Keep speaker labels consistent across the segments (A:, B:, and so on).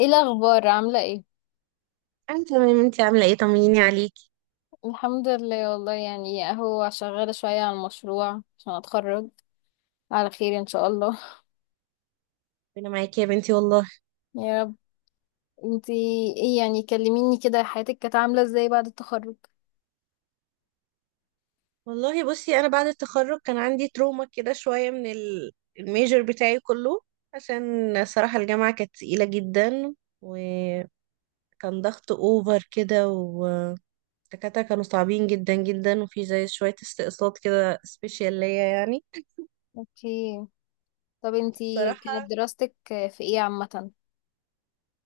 A: ايه الاخبار؟ عامله ايه؟
B: انا تمام. انتي عامله ايه؟ طمنيني عليكي.
A: الحمد لله والله، يعني اهو شغاله شويه على المشروع عشان اتخرج على خير ان شاء الله.
B: انا معاكي يا بنتي والله.
A: يا رب. انتي، ايه يعني؟ كلميني كده، حياتك كانت عامله ازاي بعد التخرج؟
B: والله، بصي، انا بعد التخرج كان عندي تروما كده شويه من الميجر بتاعي كله. عشان صراحه الجامعه كانت تقيله جدا، وكان ضغط اوفر كده، والدكاتره كانوا صعبين جدا جدا، وفي زي شويه استقصاد كده سبيشال ليا يعني.
A: اوكي. طب انتي كانت
B: صراحه
A: دراستك في ايه عامه؟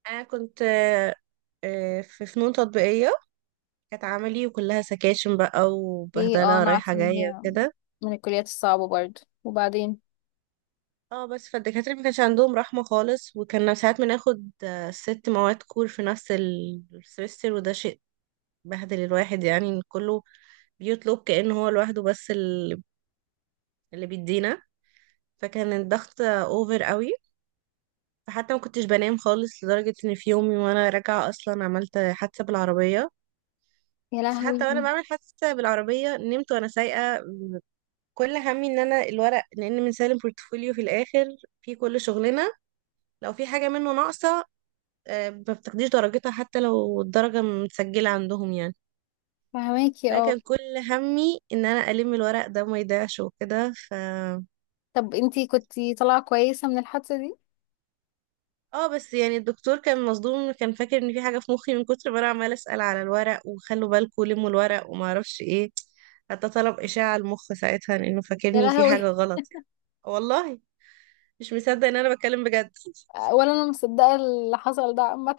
B: انا كنت في فنون تطبيقيه، كانت عملي وكلها سكاشن بقى
A: ليه اه
B: وبهدله
A: انا
B: رايحه
A: عارفه ان
B: جايه
A: هي
B: كده.
A: من الكليات الصعبه برضه، وبعدين.
B: اه، بس فالدكاترة ما كانش عندهم رحمة خالص، وكنا ساعات بناخد ست مواد كور في نفس السمستر، وده شيء بهدل الواحد يعني إن كله بيطلب كأنه هو لوحده. بس اللي بيدينا، فكان الضغط اوفر قوي. فحتى ما كنتش بنام خالص، لدرجة ان في يومي وانا راجعة اصلا عملت حادثة بالعربية.
A: يا
B: بس
A: لهوي.
B: حتى وانا بعمل حادثة بالعربية نمت وانا سايقة. كل همي ان انا الورق، لان بنسلم بورتفوليو في الاخر في كل شغلنا. لو في حاجة منه ناقصة، ما بتاخديش درجتها حتى لو الدرجة متسجلة عندهم يعني.
A: فهماكي اه.
B: فكان كل همي ان انا الم الورق ده ما يضيعش وكده.
A: طب انتي كنتي طالعه كويسه من الحادثه دي؟
B: اه، بس يعني الدكتور كان مصدوم، كان فاكر ان في حاجة في مخي من كتر ما انا عمالة اسأل على الورق وخلوا بالكم لموا الورق وما اعرفش ايه. حتى طلب اشعة المخ ساعتها لانه
A: يا
B: فاكرني في حاجة
A: لهوي.
B: غلط يعني. والله، مش مصدق ان انا بتكلم بجد.
A: ولا انا مصدقه اللي حصل ده عامه.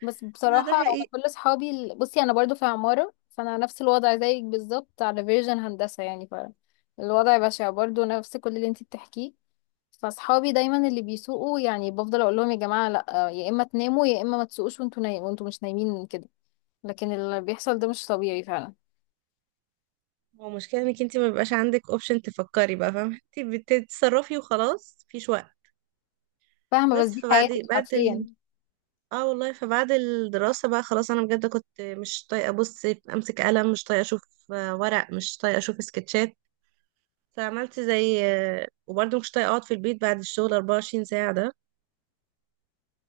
A: بس
B: لا، ده
A: بصراحة أنا
B: حقيقي.
A: كل أصحابي بصي أنا برضو في عمارة، فأنا نفس الوضع زيك بالظبط، على فيرجن هندسة يعني. فالوضع بشع برضو، نفس كل اللي انتي بتحكيه. فأصحابي دايما اللي بيسوقوا، يعني بفضل أقول لهم يا جماعة لأ، يا إما تناموا يا إما ما تسوقوش، وانتوا نايم وانتوا مش نايمين كده. لكن اللي بيحصل ده مش طبيعي فعلا.
B: هو المشكلة انك انت ما بيبقاش عندك اوبشن تفكري بقى، فاهمة؟ انت بتتصرفي وخلاص. في
A: فاهمة؟ بس
B: بس
A: دي حياتك حرفيا.
B: اه والله فبعد الدراسة بقى خلاص انا بجد كنت مش طايقة ابص، امسك قلم، مش طايقة اشوف ورق، مش طايقة اشوف سكتشات. فعملت زي وبرضه مش طايقة اقعد في البيت بعد الشغل 24 ساعة ده.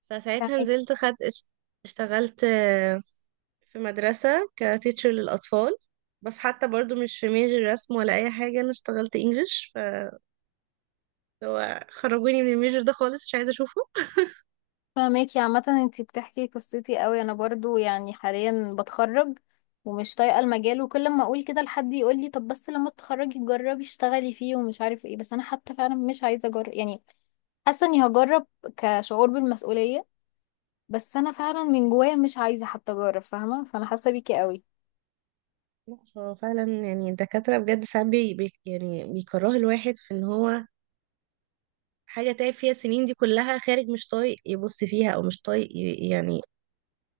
B: فساعتها
A: فاهمك.
B: نزلت اشتغلت في مدرسة كتيتشر للأطفال. بس حتى برضو مش في ميجر رسم ولا أي حاجة، أنا اشتغلت انجلش. فخرجوني من الميجر ده خالص، مش عايزة أشوفه.
A: فاهماكي. عامة انتي بتحكي قصتي قوي، انا برضو يعني حاليا بتخرج، ومش طايقة المجال، وكل ما اقول كده لحد يقول لي طب بس لما تتخرجي جربي اشتغلي فيه ومش عارف ايه، بس انا حتى فعلا مش عايزة اجرب يعني. حاسة اني هجرب كشعور بالمسؤولية، بس انا فعلا من جوايا مش عايزة حتى اجرب، فاهمة؟ فانا حاسة بيكي قوي.
B: لا، هو فعلا يعني الدكاترة بجد ساعات يعني بيكره الواحد في ان هو حاجة تعب فيها السنين دي كلها خارج، مش طايق يبص فيها او مش طايق يعني.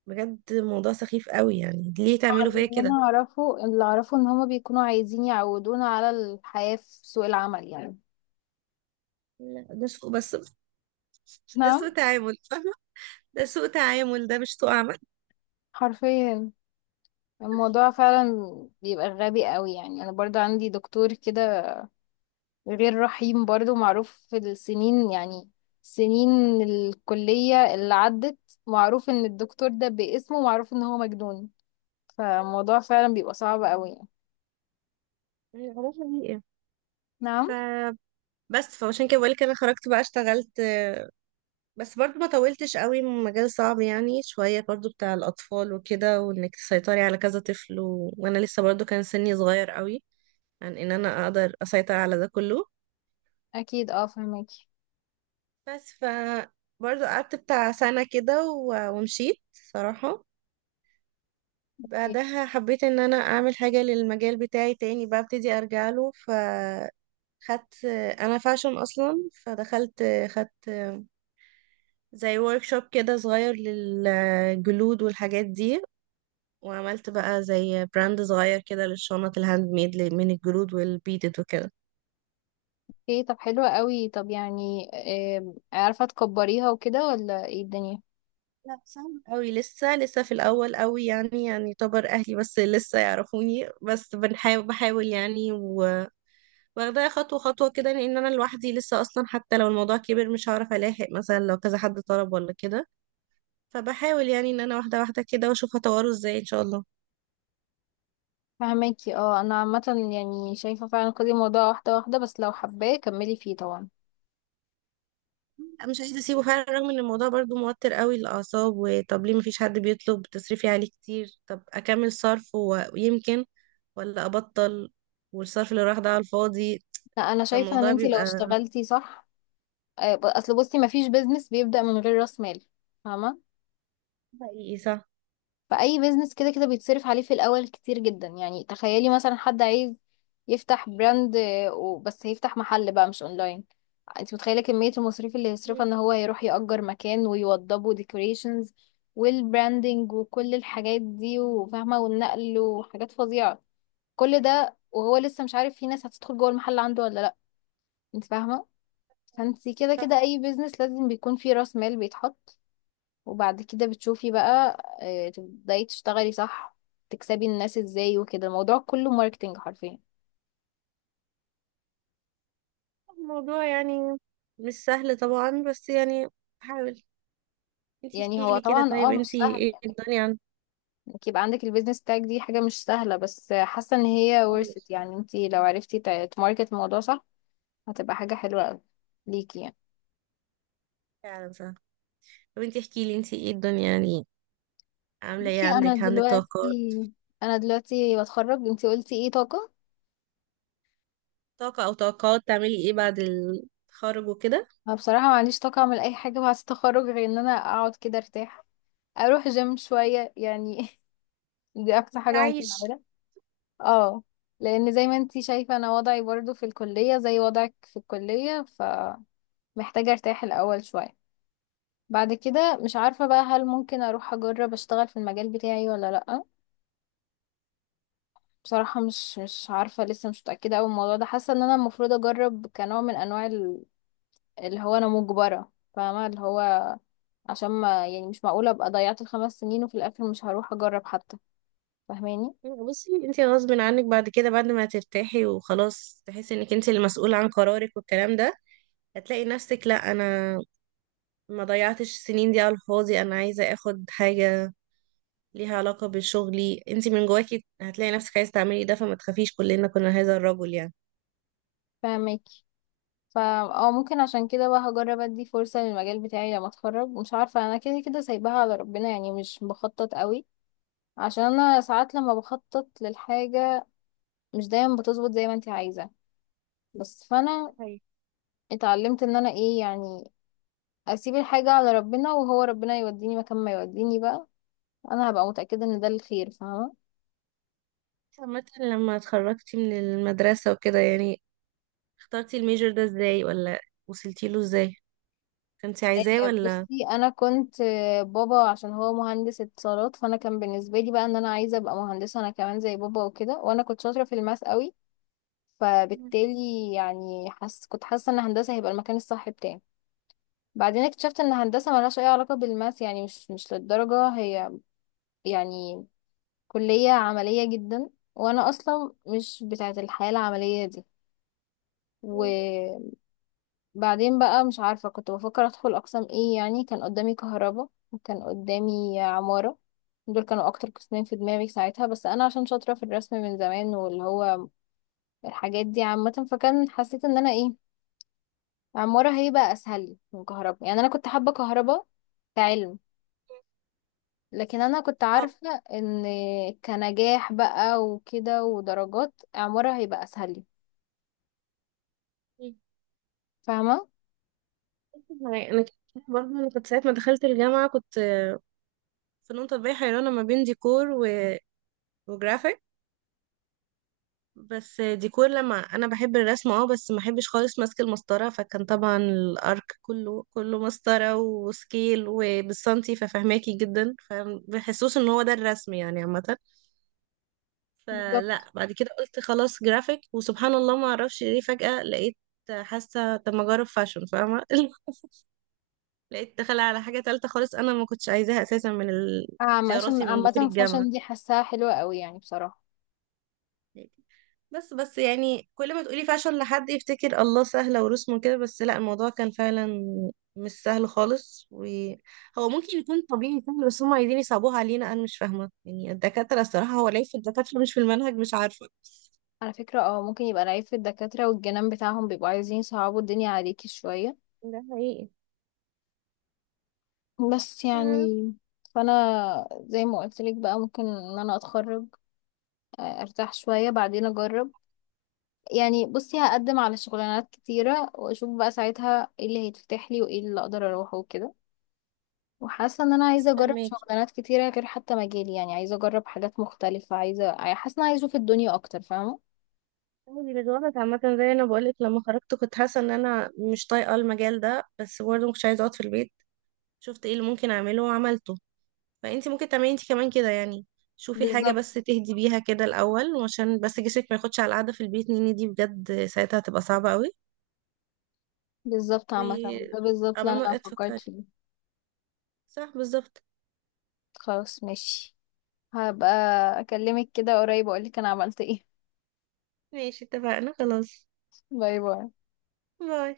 B: بجد موضوع سخيف قوي. يعني ليه تعملوا فيا
A: اللي
B: كده؟
A: انا اعرفه، اللي اعرفه ان هما بيكونوا عايزين يعودونا على الحياة في سوق العمل يعني.
B: لا، ده سوء بس. ده
A: نعم.
B: سوء تعامل، فاهمة؟ ده سوء تعامل، ده مش سوء عمل.
A: حرفيا. الموضوع فعلا بيبقى غبي قوي، يعني انا برضو عندي دكتور كده غير رحيم برضو، معروف في السنين يعني، سنين الكلية اللي عدت، معروف ان الدكتور ده باسمه، معروف ان هو مجنون. فالموضوع فعلا بيبقى صعب قوي يعني.
B: يعني خلاص دي ايه.
A: نعم.
B: فبس، فعشان كده بقولك انا خرجت بقى اشتغلت. بس برضو ما طولتش قوي، مجال صعب يعني شوية برضو بتاع الأطفال وكده، وإنك تسيطري على كذا طفل وأنا لسه برضو كان سني صغير قوي عن إن أنا أقدر أسيطر على ده كله.
A: اكيد اه، فهماكي.
B: بس برضو قعدت بتاع سنة كده ومشيت صراحة.
A: اوكي.
B: بعدها حبيت إن أنا أعمل حاجة للمجال بتاعي تاني، بقى ابتدي أرجع له. خدت أنا فاشن أصلا. فدخلت. خدت زي ورك شوب كده صغير للجلود والحاجات دي. وعملت بقى زي براند صغير كده للشنط الهاند ميد من الجلود والبيدد وكده.
A: أوكي، طب حلوة قوي. طب يعني عارفة تكبريها وكده ولا ايه الدنيا؟
B: لا، صعب قوي لسه لسه في الاول قوي يعني يعتبر اهلي بس لسه يعرفوني، بس بحاول يعني. واخداها خطوه خطوه كده، لان انا لوحدي لسه اصلا. حتى لو الموضوع كبر مش هعرف الاحق، مثلا لو كذا حد طلب ولا كده. فبحاول يعني ان انا واحده واحده كده، واشوف هطوره ازاي ان شاء الله.
A: فهماكي اه. انا عامة يعني شايفة فعلا كل الموضوع واحدة واحدة، بس لو حباه كملي فيه طبعا.
B: مش عايزة اسيبه فعلا، رغم ان الموضوع برضو موتر قوي للأعصاب. وطب ليه مفيش حد بيطلب، تصرفي عليه كتير، طب اكمل صرف ويمكن ولا ابطل؟ والصرف اللي راح ده على الفاضي.
A: لا، انا شايفه ان
B: فالموضوع
A: انتي لو
B: بيبقى...
A: اشتغلتي صح اصل بصي، مفيش بيزنس بيبدا من غير راس مال، فاهمه؟
B: حقيقي، صح.
A: فاي بيزنس كده كده بيتصرف عليه في الاول كتير جدا، يعني تخيلي مثلا حد عايز يفتح براند بس هيفتح محل بقى مش اونلاين، انت متخيله كميه المصاريف اللي هيصرفها،
B: مم.
A: ان هو يروح يأجر مكان ويوضبه ديكوريشنز والبراندنج وكل الحاجات دي وفاهمه، والنقل وحاجات فظيعه. كل ده وهو لسه مش عارف في ناس هتدخل جوه المحل عنده ولا لا. انت فاهمه؟ فانتي كده
B: صح.
A: كده اي بيزنس لازم بيكون فيه راس مال بيتحط، وبعد كده بتشوفي بقى، تبداي تشتغلي صح، تكسبي الناس ازاي وكده. الموضوع كله ماركتينج حرفيا.
B: الموضوع يعني مش سهل طبعا، بس يعني حاول. انتي
A: يعني
B: احكي
A: هو
B: لي كده،
A: طبعا
B: طيب
A: اه، مش
B: انتي
A: سهل
B: ايه
A: يعني،
B: الدنيا عندك؟
A: انك يبقى عندك البيزنس بتاعك، دي حاجة مش سهلة، بس حاسة ان هي worth it.
B: خالص.
A: يعني انتي لو عرفتي تماركت الموضوع صح، هتبقى حاجة حلوة قوي ليكي يعني.
B: فعلا صح. طب انتي احكي لي، انتي ايه الدنيا يعني، عاملة ايه؟
A: بصي انا
B: عندك
A: دلوقتي
B: طاقات؟
A: انا دلوقتي بتخرج، انتي قلتي ايه، طاقة؟
B: طاقة او طاقات؟ تعملي ايه بعد التخرج وكده.
A: انا بصراحة ما عنديش طاقة اعمل اي حاجة بعد التخرج، غير ان انا اقعد كده ارتاح، اروح جيم شوية يعني. دي اقصى حاجة ممكن
B: عايش.
A: اعملها. اه، لان زي ما انتي شايفة انا وضعي برضو في الكلية زي وضعك في الكلية، فمحتاجة ارتاح الاول شوية. بعد كده مش عارفة بقى، هل ممكن اروح اجرب اشتغل في المجال بتاعي ولا لأ؟ بصراحة مش عارفة، لسه مش متأكدة اوي من الموضوع ده. حاسة ان انا المفروض اجرب كنوع من انواع اللي هو انا مجبرة، فاهمة؟ اللي هو عشان ما يعني، مش معقولة ابقى ضيعت الـ 5 سنين وفي الاخر مش هروح اجرب حتى، فاهماني؟
B: بصي، انت غصب عنك بعد كده، بعد ما ترتاحي وخلاص تحسي انك انت المسؤولة عن قرارك والكلام ده، هتلاقي نفسك: لا، انا ما ضيعتش السنين دي على الفاضي، انا عايزة اخد حاجة ليها علاقة بشغلي. انت من جواكي هتلاقي نفسك عايزة تعملي ده، فما تخافيش، كلنا كنا هذا الرجل يعني.
A: فاهمك. فا اه ممكن عشان كده بقى هجرب ادي فرصة للمجال بتاعي لما اتخرج. مش عارفة، انا كده كده سايباها على ربنا يعني، مش بخطط قوي، عشان انا ساعات لما بخطط للحاجة مش دايما بتظبط زي ما انت عايزة. بس فانا
B: صحيح.
A: اتعلمت ان انا ايه يعني، اسيب الحاجة على ربنا، وهو ربنا يوديني مكان ما يوديني بقى، انا هبقى متأكدة ان ده الخير، فاهمة؟
B: عامة لما اتخرجتي من المدرسة وكده يعني، اخترتي الميجر ده ازاي ولا وصلتي له ازاي؟ كنتي عايزاه
A: إيه، بصي
B: ولا؟
A: انا كنت بابا عشان هو مهندس اتصالات، فانا كان بالنسبه لي بقى ان انا عايزه ابقى مهندسه انا كمان زي بابا وكده، وانا كنت شاطره في الماس قوي، فبالتالي يعني كنت حاسة ان هندسة هيبقى المكان الصح بتاعي. بعدين اكتشفت ان هندسة ملهاش اي علاقة بالماس يعني، مش للدرجة. هي يعني كلية عملية جدا، وانا اصلا مش بتاعة الحياة العملية دي.
B: مم.
A: وبعدين بقى مش عارفة كنت بفكر ادخل اقسام ايه يعني، كان قدامي كهرباء وكان قدامي عمارة، دول كانوا اكتر قسمين في دماغي ساعتها. بس انا عشان شاطرة في الرسم من زمان واللي هو الحاجات دي عامة، فكان حسيت ان انا ايه، عمارة هيبقى أسهل لي من كهرباء، يعني أنا كنت حابة كهرباء كعلم، لكن أنا كنت
B: اه،
A: عارفة إن كنجاح بقى وكده ودرجات، عمارة هيبقى أسهل لي، فاهمة؟
B: يعني برضه انا كنت ساعه ما دخلت الجامعه كنت فنون تطبيقيه حيرانه ما بين ديكور وجرافيك. بس ديكور، لما انا بحب الرسم اه بس ما بحبش خالص ماسك المسطره، فكان طبعا الارك كله كله مسطره وسكيل وبالسنتي ففهماكي جدا، فبحسوش ان هو ده الرسم يعني عامه. فلا
A: بالظبط.
B: بعد كده قلت خلاص جرافيك، وسبحان الله ما اعرفش ليه فجاه لقيت حاسه طب ما اجرب فاشن، فاهمه؟ لقيت دخل على حاجة تالتة خالص، أنا ما كنتش عايزاها أساسا من
A: عشان
B: اختياراتي من دخول
A: عامة
B: الجامعة.
A: فاشن دي حاساها حلوة قوي يعني، بصراحة.
B: بس بس يعني كل ما تقولي فاشل لحد يفتكر الله سهلة ورسمه كده، بس لا الموضوع كان فعلا مش سهل خالص. وهو ممكن يكون طبيعي سهل بس هم عايزين يصعبوها علينا. أنا مش فاهمة يعني الدكاترة، الصراحة هو ليه في الدكاترة مش في المنهج، مش عارفة.
A: على فكرة اه، ممكن يبقى العيب في الدكاترة والجنان بتاعهم، بيبقوا عايزين يصعبوا الدنيا عليكي شوية،
B: ده حقيقي.
A: بس يعني.
B: آه،
A: فأنا زي ما قلت لك بقى، ممكن إن أنا أتخرج، أرتاح شوية بعدين أجرب. يعني بصي هقدم على شغلانات كتيرة واشوف بقى ساعتها ايه اللي هيتفتح لي وايه اللي اقدر اروحه وكده، وحاسة ان انا
B: بس
A: عايزة اجرب
B: فهماكي.
A: شغلانات كتيرة غير حتى مجالي، يعني عايزة اجرب حاجات مختلفة، عايزة، حاسة ان أنا عايزة اشوف الدنيا اكتر، فاهمة؟
B: عادي بالوقت عامة، زي أنا بقولك، لما خرجت كنت حاسة إن أنا مش طايقة المجال ده، بس برضه مكنتش عايزة أقعد في البيت. شفت ايه اللي ممكن اعمله وعملته. فانت ممكن تعملي انت كمان كده يعني. شوفي حاجة
A: بالظبط.
B: بس تهدي بيها كده الأول، وعشان بس جسمك ما ياخدش على القعدة في البيت نيني دي، بجد ساعتها هتبقى صعبة قوي.
A: بالظبط.
B: و
A: عامة ده بالظبط
B: قبل
A: اللي انا
B: ما
A: فكرت
B: تفكري،
A: فيه.
B: صح بالظبط.
A: خلاص، ماشي، هبقى اكلمك كده قريب واقولك انا عملت ايه.
B: ماشي اتفقنا خلاص.
A: باي باي.
B: باي.